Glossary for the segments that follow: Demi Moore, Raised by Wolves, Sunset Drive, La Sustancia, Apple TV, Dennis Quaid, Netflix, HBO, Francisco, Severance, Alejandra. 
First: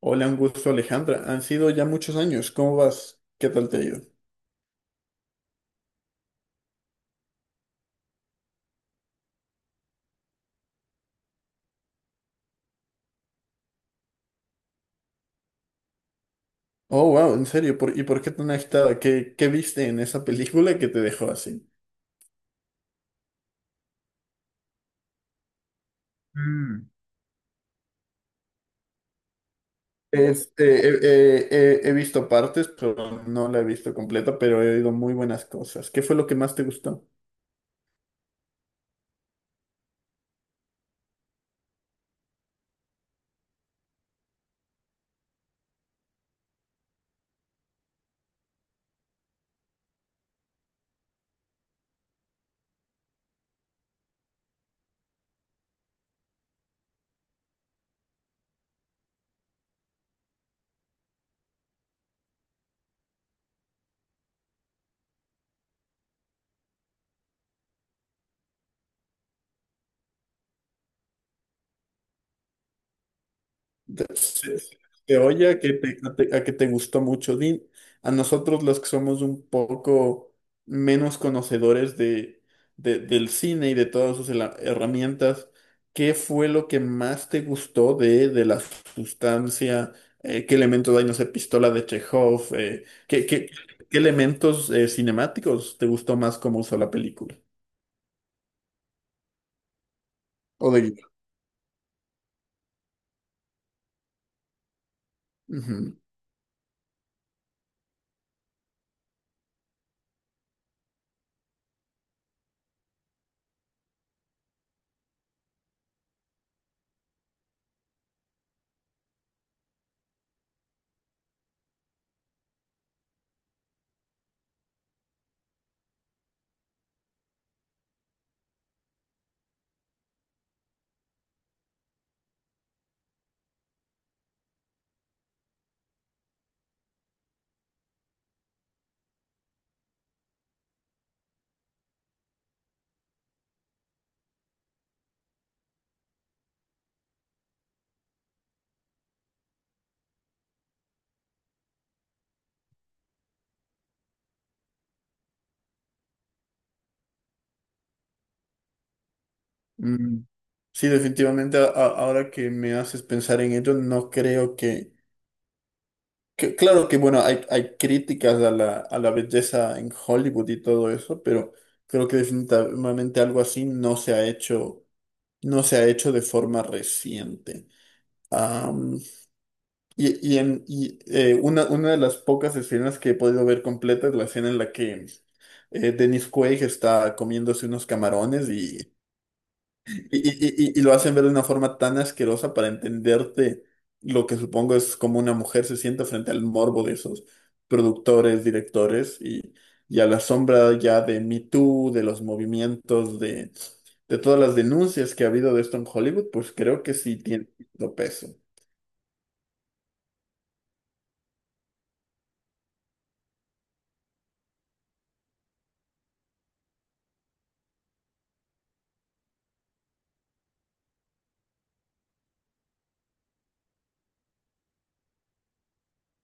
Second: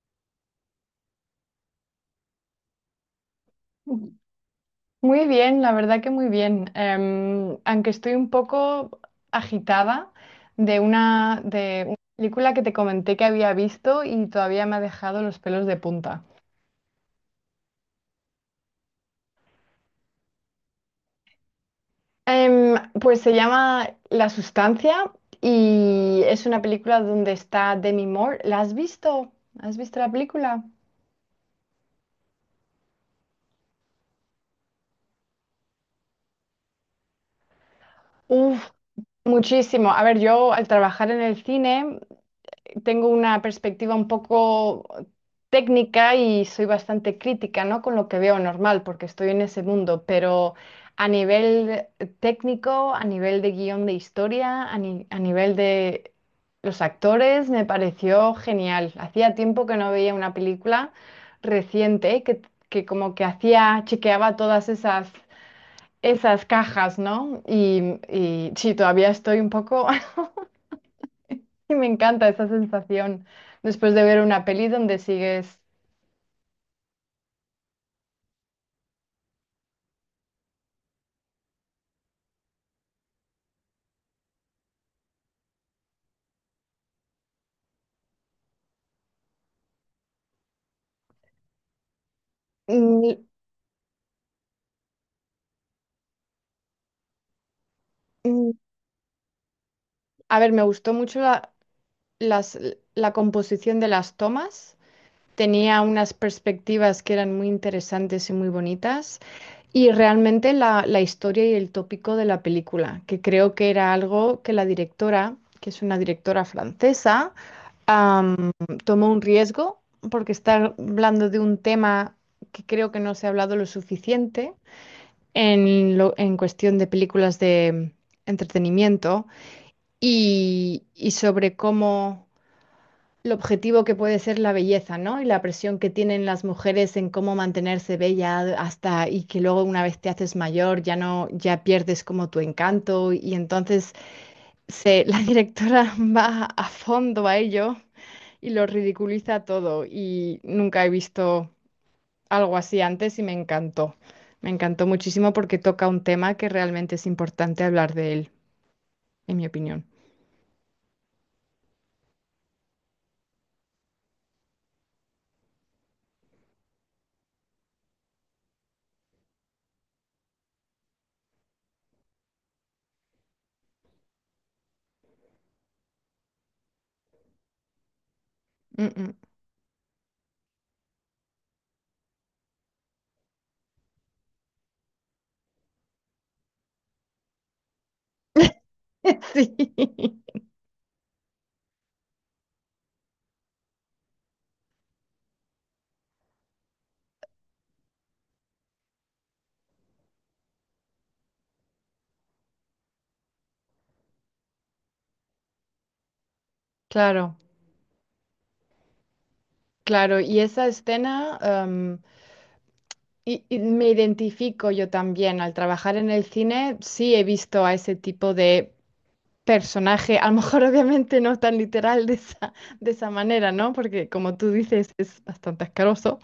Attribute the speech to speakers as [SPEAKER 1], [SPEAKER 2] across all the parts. [SPEAKER 1] Hola, un gusto, Alejandra. Han sido ya muchos años. ¿Cómo vas? ¿Qué tal te ha ido?
[SPEAKER 2] Muy bien, la verdad que muy bien. Aunque estoy un poco agitada de una película que te comenté que había visto y todavía me ha dejado los pelos de punta.
[SPEAKER 1] Oh, wow, ¿en serio? ¿Y por qué tan agitada? ¿Qué viste en esa película que te dejó así?
[SPEAKER 2] Em, pues se llama La Sustancia y es una
[SPEAKER 1] Mm.
[SPEAKER 2] película donde está Demi Moore. ¿La has visto? ¿Has visto la película?
[SPEAKER 1] He visto partes, pero no la he visto completa, pero he oído muy buenas cosas. ¿Qué fue lo que más te gustó?
[SPEAKER 2] Uf, muchísimo. A ver, yo al trabajar en el cine tengo una perspectiva un poco técnica y soy bastante crítica, ¿no? Con lo que veo normal, porque estoy en ese mundo, pero a nivel técnico, a nivel de guión de historia, a, ni- a nivel de los actores, me pareció genial. Hacía tiempo que no veía una película reciente que como que hacía, chequeaba todas esas... esas cajas, ¿no? Y sí, todavía estoy un poco y me encanta esa sensación después de
[SPEAKER 1] De-
[SPEAKER 2] ver una
[SPEAKER 1] Se,
[SPEAKER 2] peli donde
[SPEAKER 1] se oye a
[SPEAKER 2] sigues.
[SPEAKER 1] que te, a te- a que te gustó mucho. A nosotros los que somos un poco menos conocedores del cine y de todas sus herramientas, ¿qué fue lo que más te gustó de la sustancia? ¿Qué elementos hay? No sé, pistola de Chekhov.
[SPEAKER 2] Mm,
[SPEAKER 1] ¿Qué elementos cinemáticos te gustó más cómo usó la película?
[SPEAKER 2] mm, a ver, me
[SPEAKER 1] O de
[SPEAKER 2] gustó
[SPEAKER 1] guion.
[SPEAKER 2] mucho las- la composición de las tomas. Tenía
[SPEAKER 1] Ujú.
[SPEAKER 2] unas perspectivas que eran muy interesantes y muy bonitas. Y realmente la historia y el tópico de la película, que creo que era algo que la directora, que es una directora francesa, am, tomó un riesgo porque está hablando de un tema que creo que no se ha hablado lo suficiente en, en cuestión de películas de entretenimiento y sobre cómo lo objetivo que puede ser la belleza, ¿no? Y la presión que tienen las mujeres en cómo mantenerse bella hasta y que luego una vez te haces mayor ya no, ya pierdes como tu encanto y entonces la directora va a fondo a ello y lo ridiculiza todo y nunca he visto algo así antes y me encantó. Me encantó muchísimo porque toca un tema que realmente es importante hablar de él, en mi opinión.
[SPEAKER 1] Mm. Sí, definitivamente, ahora que me haces pensar en ello, no creo que- claro que, bueno, hay críticas a a la belleza en Hollywood y todo eso, pero creo que definitivamente algo así no se ha hecho, no se ha hecho de forma reciente.
[SPEAKER 2] Mm,
[SPEAKER 1] Am,
[SPEAKER 2] mm.
[SPEAKER 1] una de las pocas escenas que he podido ver completa es la escena en la que Dennis Quaid está comiéndose unos camarones.
[SPEAKER 2] Sí,
[SPEAKER 1] Y lo hacen ver de una forma tan asquerosa para entenderte lo que supongo es como una mujer se siente frente al morbo de esos productores, directores, y a la sombra ya de Me Too, de los movimientos, de todas las denuncias que ha habido de esto en Hollywood, pues creo que sí
[SPEAKER 2] claro,
[SPEAKER 1] tiene cierto peso.
[SPEAKER 2] claro. Y esa escena, y me identifico yo también. Al trabajar en el cine, sí he visto a ese tipo de personaje, a lo mejor obviamente no tan literal de de esa manera, ¿no? Porque como tú dices, es bastante asqueroso.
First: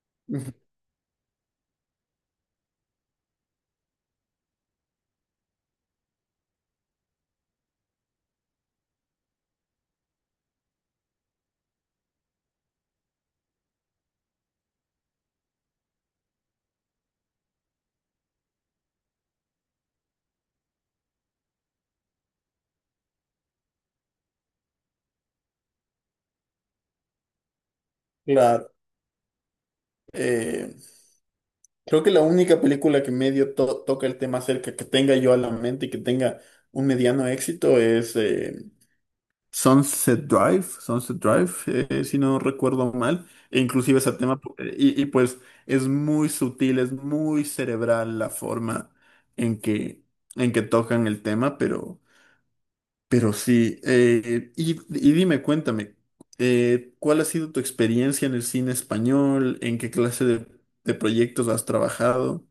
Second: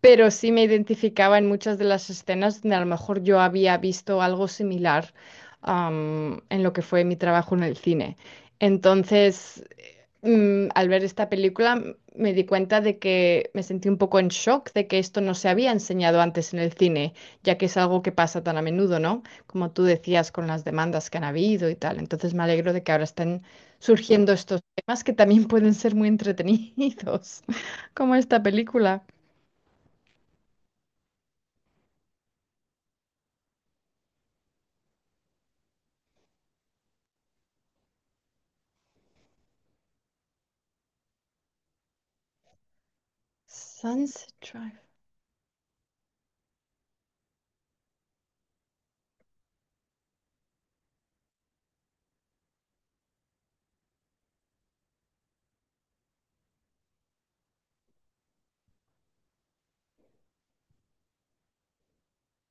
[SPEAKER 2] Pero
[SPEAKER 1] Ujú.
[SPEAKER 2] sí me identificaba en muchas de las escenas donde a lo mejor yo había visto algo similar, en lo que fue mi trabajo en el cine. Entonces, al ver esta película, me di cuenta de que me sentí un poco en shock de que esto no se había enseñado antes en el cine, ya que es algo que pasa tan a menudo, ¿no? Como tú decías, con las demandas que han habido y tal. Entonces, me alegro de que ahora estén surgiendo estos temas que también pueden ser muy entretenidos, como esta
[SPEAKER 1] Claro.
[SPEAKER 2] película.
[SPEAKER 1] eh, Creo que la única película que medio toca el tema cerca, que tenga yo a la mente y que tenga un mediano éxito es Sunset Drive, Sunset Drive, si no recuerdo mal, e inclusive ese
[SPEAKER 2] Sunset
[SPEAKER 1] tema,
[SPEAKER 2] Drive.
[SPEAKER 1] y pues es muy sutil, es muy cerebral la forma en que, en que tocan el tema, pero sí, y dime, cuéntame, ¿cuál ha sido tu experiencia en el cine español? ¿En qué clase de proyectos has trabajado?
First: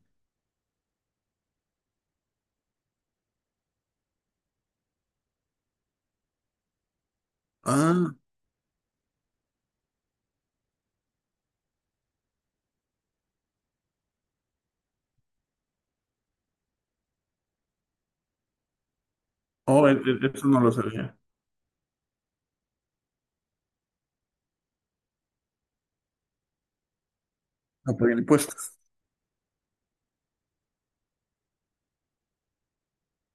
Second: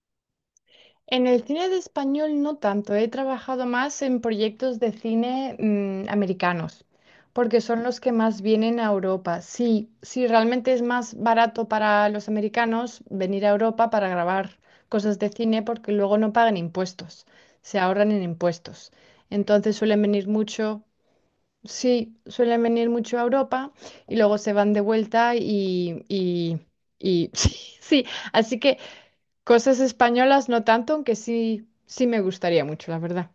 [SPEAKER 2] En el cine de español no tanto, he trabajado más en proyectos de cine americanos, porque son los que
[SPEAKER 1] Ah,
[SPEAKER 2] más vienen a Europa. Sí, sí, realmente es más barato para los americanos venir a Europa para grabar cosas de cine porque luego no pagan impuestos, se ahorran en impuestos. Entonces
[SPEAKER 1] oh,
[SPEAKER 2] suelen venir
[SPEAKER 1] eso no lo
[SPEAKER 2] mucho,
[SPEAKER 1] sabía.
[SPEAKER 2] sí, suelen venir mucho a Europa y luego se van de vuelta y sí,
[SPEAKER 1] No
[SPEAKER 2] sí.
[SPEAKER 1] pagué el impuesto.
[SPEAKER 2] Así que... cosas españolas no tanto, aunque sí, sí me gustaría mucho, la verdad.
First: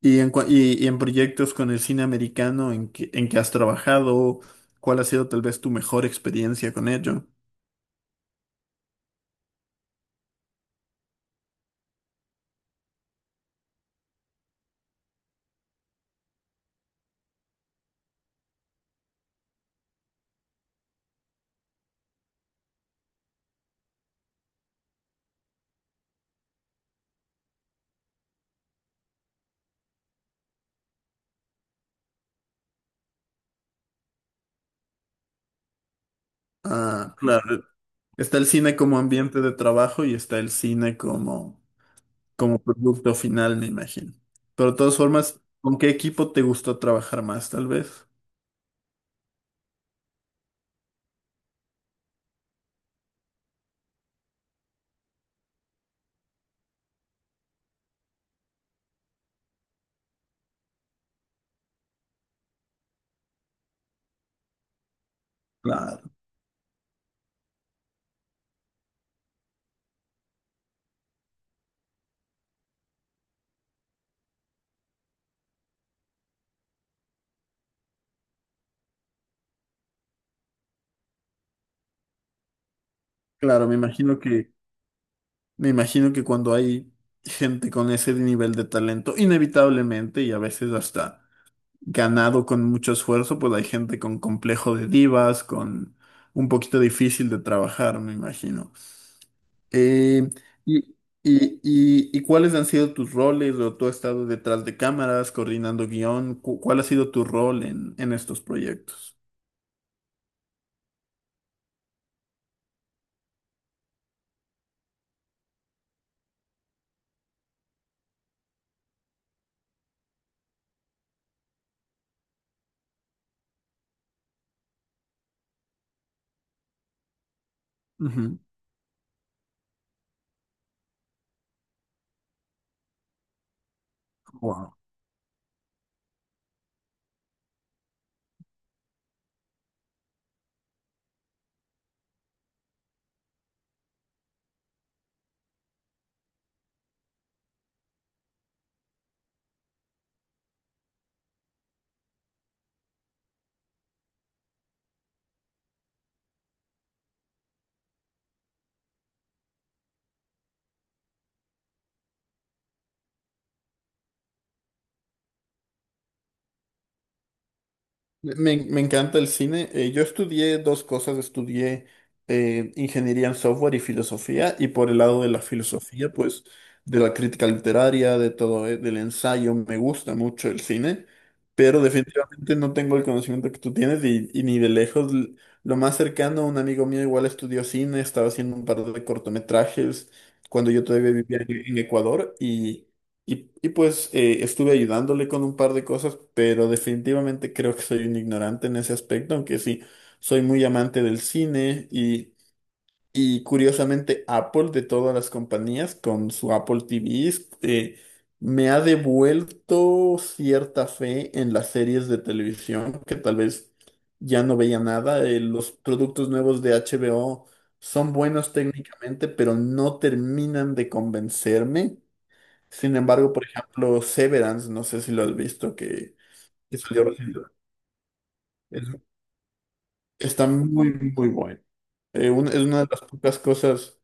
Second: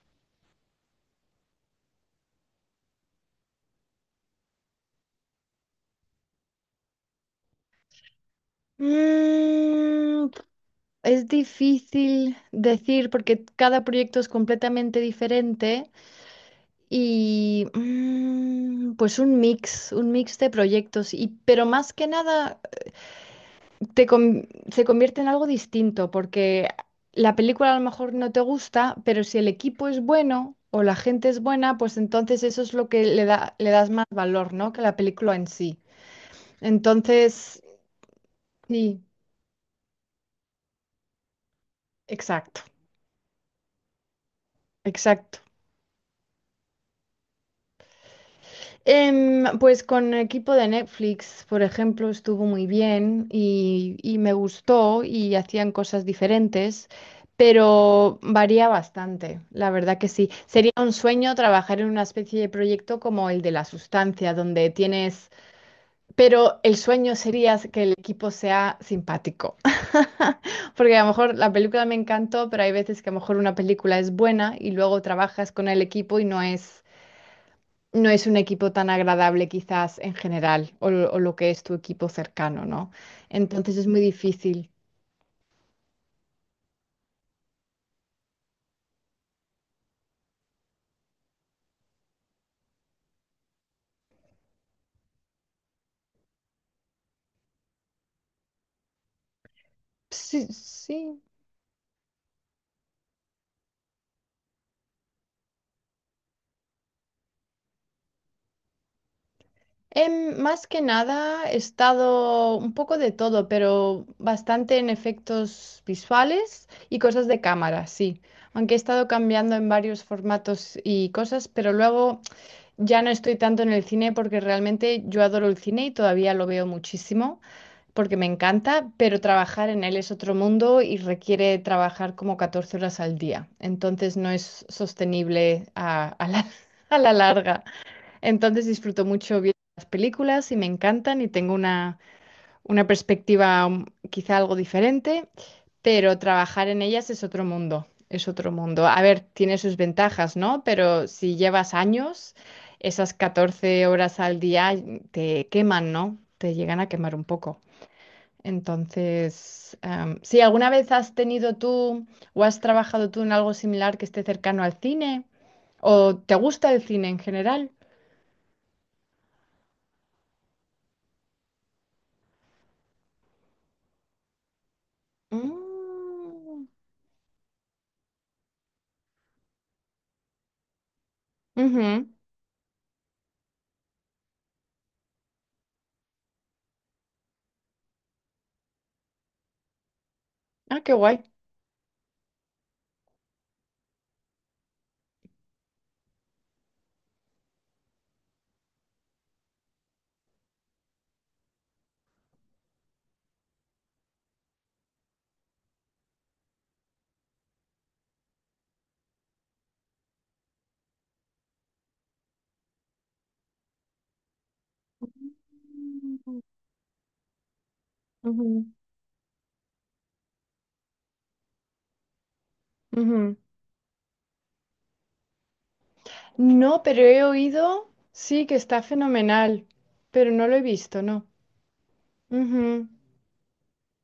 [SPEAKER 1] Y en proyectos con el cine americano en que has trabajado, ¿cuál ha sido tal vez tu mejor experiencia con ello?
[SPEAKER 2] Mm, es difícil decir porque cada proyecto es completamente diferente y pues un mix de proyectos y pero más que nada se convierte en algo distinto porque la película a lo mejor no te gusta, pero si el equipo es bueno o la gente es buena, pues entonces eso es lo que le da, le das más valor, ¿no? Que la película en sí.
[SPEAKER 1] Ah,
[SPEAKER 2] Entonces,
[SPEAKER 1] claro. Está el cine como
[SPEAKER 2] sí,
[SPEAKER 1] ambiente de trabajo y está el cine como, como
[SPEAKER 2] exacto,
[SPEAKER 1] producto final, me imagino. Pero de todas
[SPEAKER 2] exacto.
[SPEAKER 1] formas, ¿con qué equipo te gustó trabajar más, tal vez?
[SPEAKER 2] Pues con equipo de Netflix, por ejemplo, estuvo muy bien y me gustó y hacían cosas diferentes, pero varía bastante, la verdad que sí. Sería un sueño trabajar en una especie de proyecto como el de La Sustancia, donde tienes,
[SPEAKER 1] Claro,
[SPEAKER 2] pero el sueño sería que el equipo sea simpático. Porque a lo mejor la película me encantó, pero hay veces que a lo mejor una película es buena y luego trabajas con el equipo y no no es un equipo tan agradable quizás en general o lo que es tu equipo cercano, ¿no?
[SPEAKER 1] claro,
[SPEAKER 2] Entonces es muy difícil.
[SPEAKER 1] me imagino que cuando hay gente con ese nivel de talento, inevitablemente y a veces hasta ganado con mucho esfuerzo, pues hay gente con complejo de divas, con un poquito difícil de trabajar, me imagino. Eh,
[SPEAKER 2] Sí,
[SPEAKER 1] y,
[SPEAKER 2] sí.
[SPEAKER 1] ¿Y cuáles han sido tus roles? ¿O tú has estado detrás de cámaras, coordinando guión? ¿Cuál ha sido tu rol en estos proyectos?
[SPEAKER 2] Más que nada he estado un poco de todo, pero bastante en efectos visuales y cosas de cámara, sí. Aunque he estado cambiando en varios formatos y cosas, pero luego... ya no estoy tanto en el cine porque realmente yo adoro el cine y todavía lo veo muchísimo porque me
[SPEAKER 1] Ujú.
[SPEAKER 2] encanta, pero trabajar en él es otro mundo y requiere trabajar como 14 horas al día. Entonces no es
[SPEAKER 1] Wow.
[SPEAKER 2] sostenible a la larga. Entonces disfruto mucho viendo las películas y me encantan y tengo una perspectiva quizá algo diferente pero trabajar en ellas es otro mundo, es otro mundo. A ver, tiene sus ventajas, ¿no? Pero si llevas años, esas 14 horas al día te queman, ¿no? Te llegan a quemar un poco. Entonces, si alguna vez has tenido tú o has trabajado tú en algo similar que esté cercano al cine o te gusta el cine en general.
[SPEAKER 1] Me encanta el cine. Yo estudié dos cosas. Estudié ingeniería en software y filosofía. Y por el lado de la filosofía, pues,
[SPEAKER 2] Mm,
[SPEAKER 1] de la crítica literaria, de todo, del ensayo, me gusta mucho el cine. Pero
[SPEAKER 2] ujú.
[SPEAKER 1] definitivamente no tengo el conocimiento que tú tienes y ni de lejos. Lo más cercano, un amigo mío igual estudió cine, estaba haciendo un par de cortometrajes cuando
[SPEAKER 2] Ah,
[SPEAKER 1] yo
[SPEAKER 2] qué
[SPEAKER 1] todavía
[SPEAKER 2] guay.
[SPEAKER 1] vivía en Ecuador. Y, Y pues estuve ayudándole con un par de cosas, pero definitivamente creo que soy un ignorante en ese aspecto, aunque sí, soy muy amante del cine y curiosamente Apple de todas las compañías con su Apple TV eh, me ha devuelto cierta fe en las series de televisión que tal vez ya no veía nada. Los productos
[SPEAKER 2] Mm,
[SPEAKER 1] nuevos de HBO son buenos
[SPEAKER 2] ujú,
[SPEAKER 1] técnicamente, pero no terminan de convencerme. Sin embargo,
[SPEAKER 2] ujú.
[SPEAKER 1] por ejemplo, Severance, no sé si lo has visto, que
[SPEAKER 2] No, pero
[SPEAKER 1] salió
[SPEAKER 2] he
[SPEAKER 1] recién.
[SPEAKER 2] oído, sí, que está
[SPEAKER 1] Es-
[SPEAKER 2] fenomenal, pero
[SPEAKER 1] Está
[SPEAKER 2] no lo he
[SPEAKER 1] muy,
[SPEAKER 2] visto, no.
[SPEAKER 1] muy bueno. Es una de
[SPEAKER 2] Ujú.
[SPEAKER 1] las pocas cosas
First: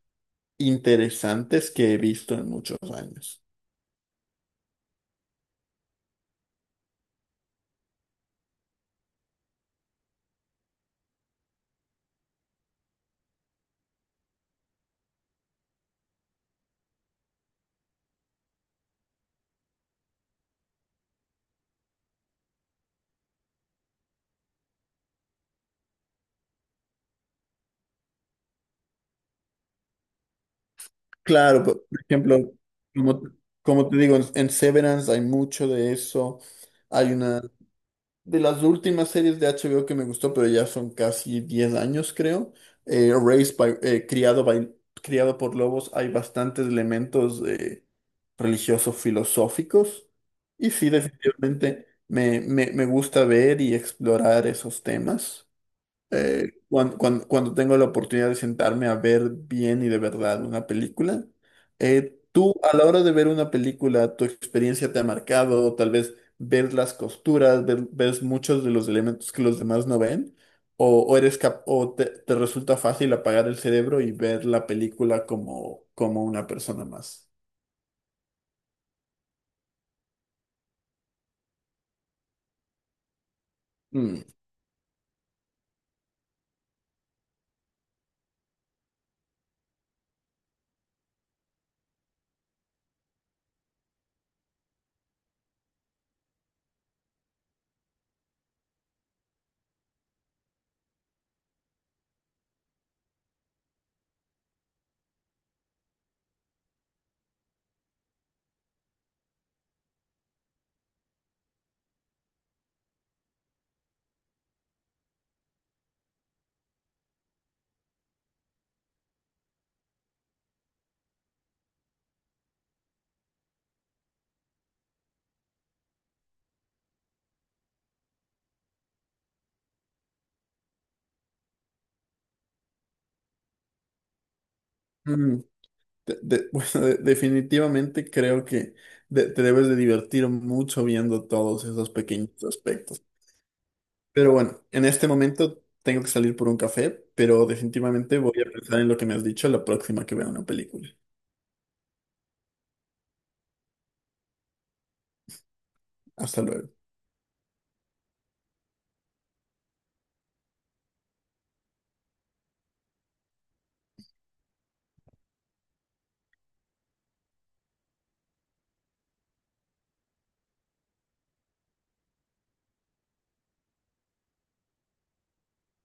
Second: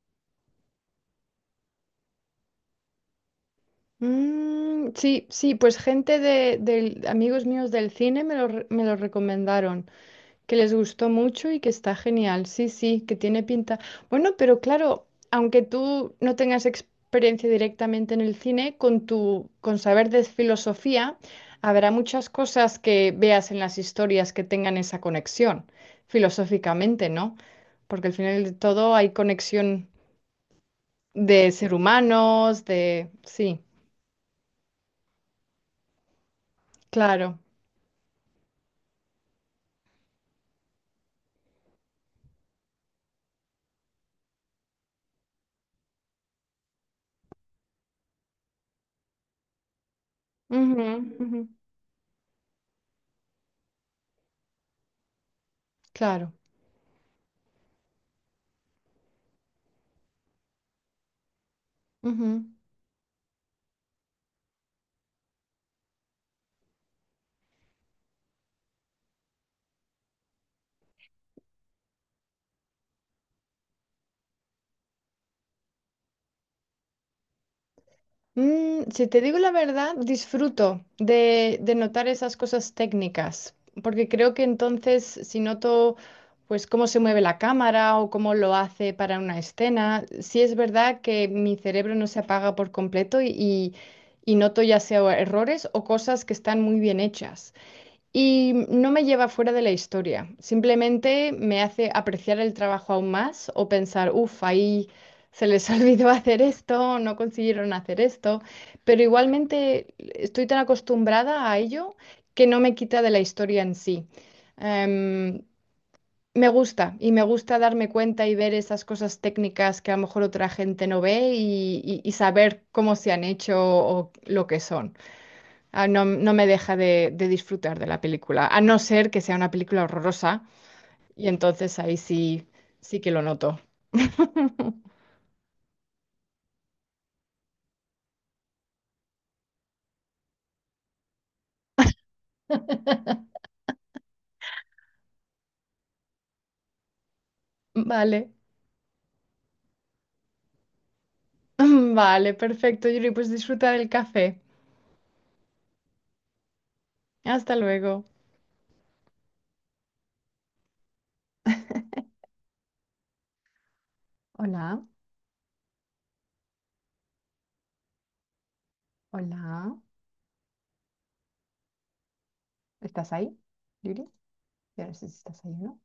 [SPEAKER 1] interesantes que he visto en muchos años.
[SPEAKER 2] Mm, sí, sí, pues gente amigos míos del cine me me lo recomendaron. Que les gustó mucho y que está genial. Sí, sí, que tiene pinta. Bueno, pero claro, aunque tú no tengas experiencia directamente en el cine, con con saber de filosofía, habrá muchas cosas que veas en las historias que tengan esa conexión, filosóficamente, ¿no? Porque al final de todo hay conexión de
[SPEAKER 1] Claro,
[SPEAKER 2] ser
[SPEAKER 1] por ejemplo,
[SPEAKER 2] humanos, de...
[SPEAKER 1] como,
[SPEAKER 2] sí,
[SPEAKER 1] como te digo, en Severance hay mucho de eso. Hay
[SPEAKER 2] claro.
[SPEAKER 1] una. De las últimas series de HBO que me gustó, pero ya son casi 10 años, creo. Raised by- criado, by- criado por lobos, hay bastantes elementos religiosos, filosóficos. Y
[SPEAKER 2] Ujú,
[SPEAKER 1] sí,
[SPEAKER 2] ujú,
[SPEAKER 1] definitivamente me gusta ver y explorar esos temas.
[SPEAKER 2] claro.
[SPEAKER 1] Cuando tengo la oportunidad de sentarme a ver bien y de verdad una película,
[SPEAKER 2] Ujú.
[SPEAKER 1] tú a la hora de ver una película, tu experiencia te ha marcado, tal vez ver las costuras, ves muchos de los elementos que los demás no ven, o eres te resulta fácil apagar el cerebro y ver la película como, como una persona más.
[SPEAKER 2] Mm, si te digo la verdad, disfruto de notar esas cosas técnicas, porque
[SPEAKER 1] Mm.
[SPEAKER 2] creo que entonces si noto pues cómo se mueve la cámara o cómo lo hace para una escena, sí es verdad que mi cerebro no se apaga por completo y y noto ya sea errores o cosas que están muy bien hechas. Y no me lleva fuera de la historia, simplemente me hace apreciar el trabajo aún más o pensar, uff, ahí se les olvidó hacer esto, no consiguieron hacer esto, pero igualmente estoy tan acostumbrada a ello que no me quita de la historia en sí. Em, Me gusta y me gusta darme cuenta y ver esas cosas técnicas que a lo mejor otra gente no ve y saber cómo se han hecho o lo que son. Ah, no, no me deja de disfrutar de la película, a no ser que sea una película horrorosa, y entonces ahí sí, sí que lo noto.
[SPEAKER 1] Mm, bueno, definitivamente creo que te debes de divertir mucho viendo todos esos pequeños aspectos. Pero bueno, en este momento tengo que salir por un café, pero definitivamente
[SPEAKER 2] Vale,
[SPEAKER 1] voy a pensar en lo que me has dicho la próxima que vea una película.
[SPEAKER 2] vale, perfecto, Yuri, pues disfruta del café.
[SPEAKER 1] Hasta luego.
[SPEAKER 2] Hasta luego. Hola, hola. ¿Estás ahí, Yuri? Yo no sé si estás ahí o no.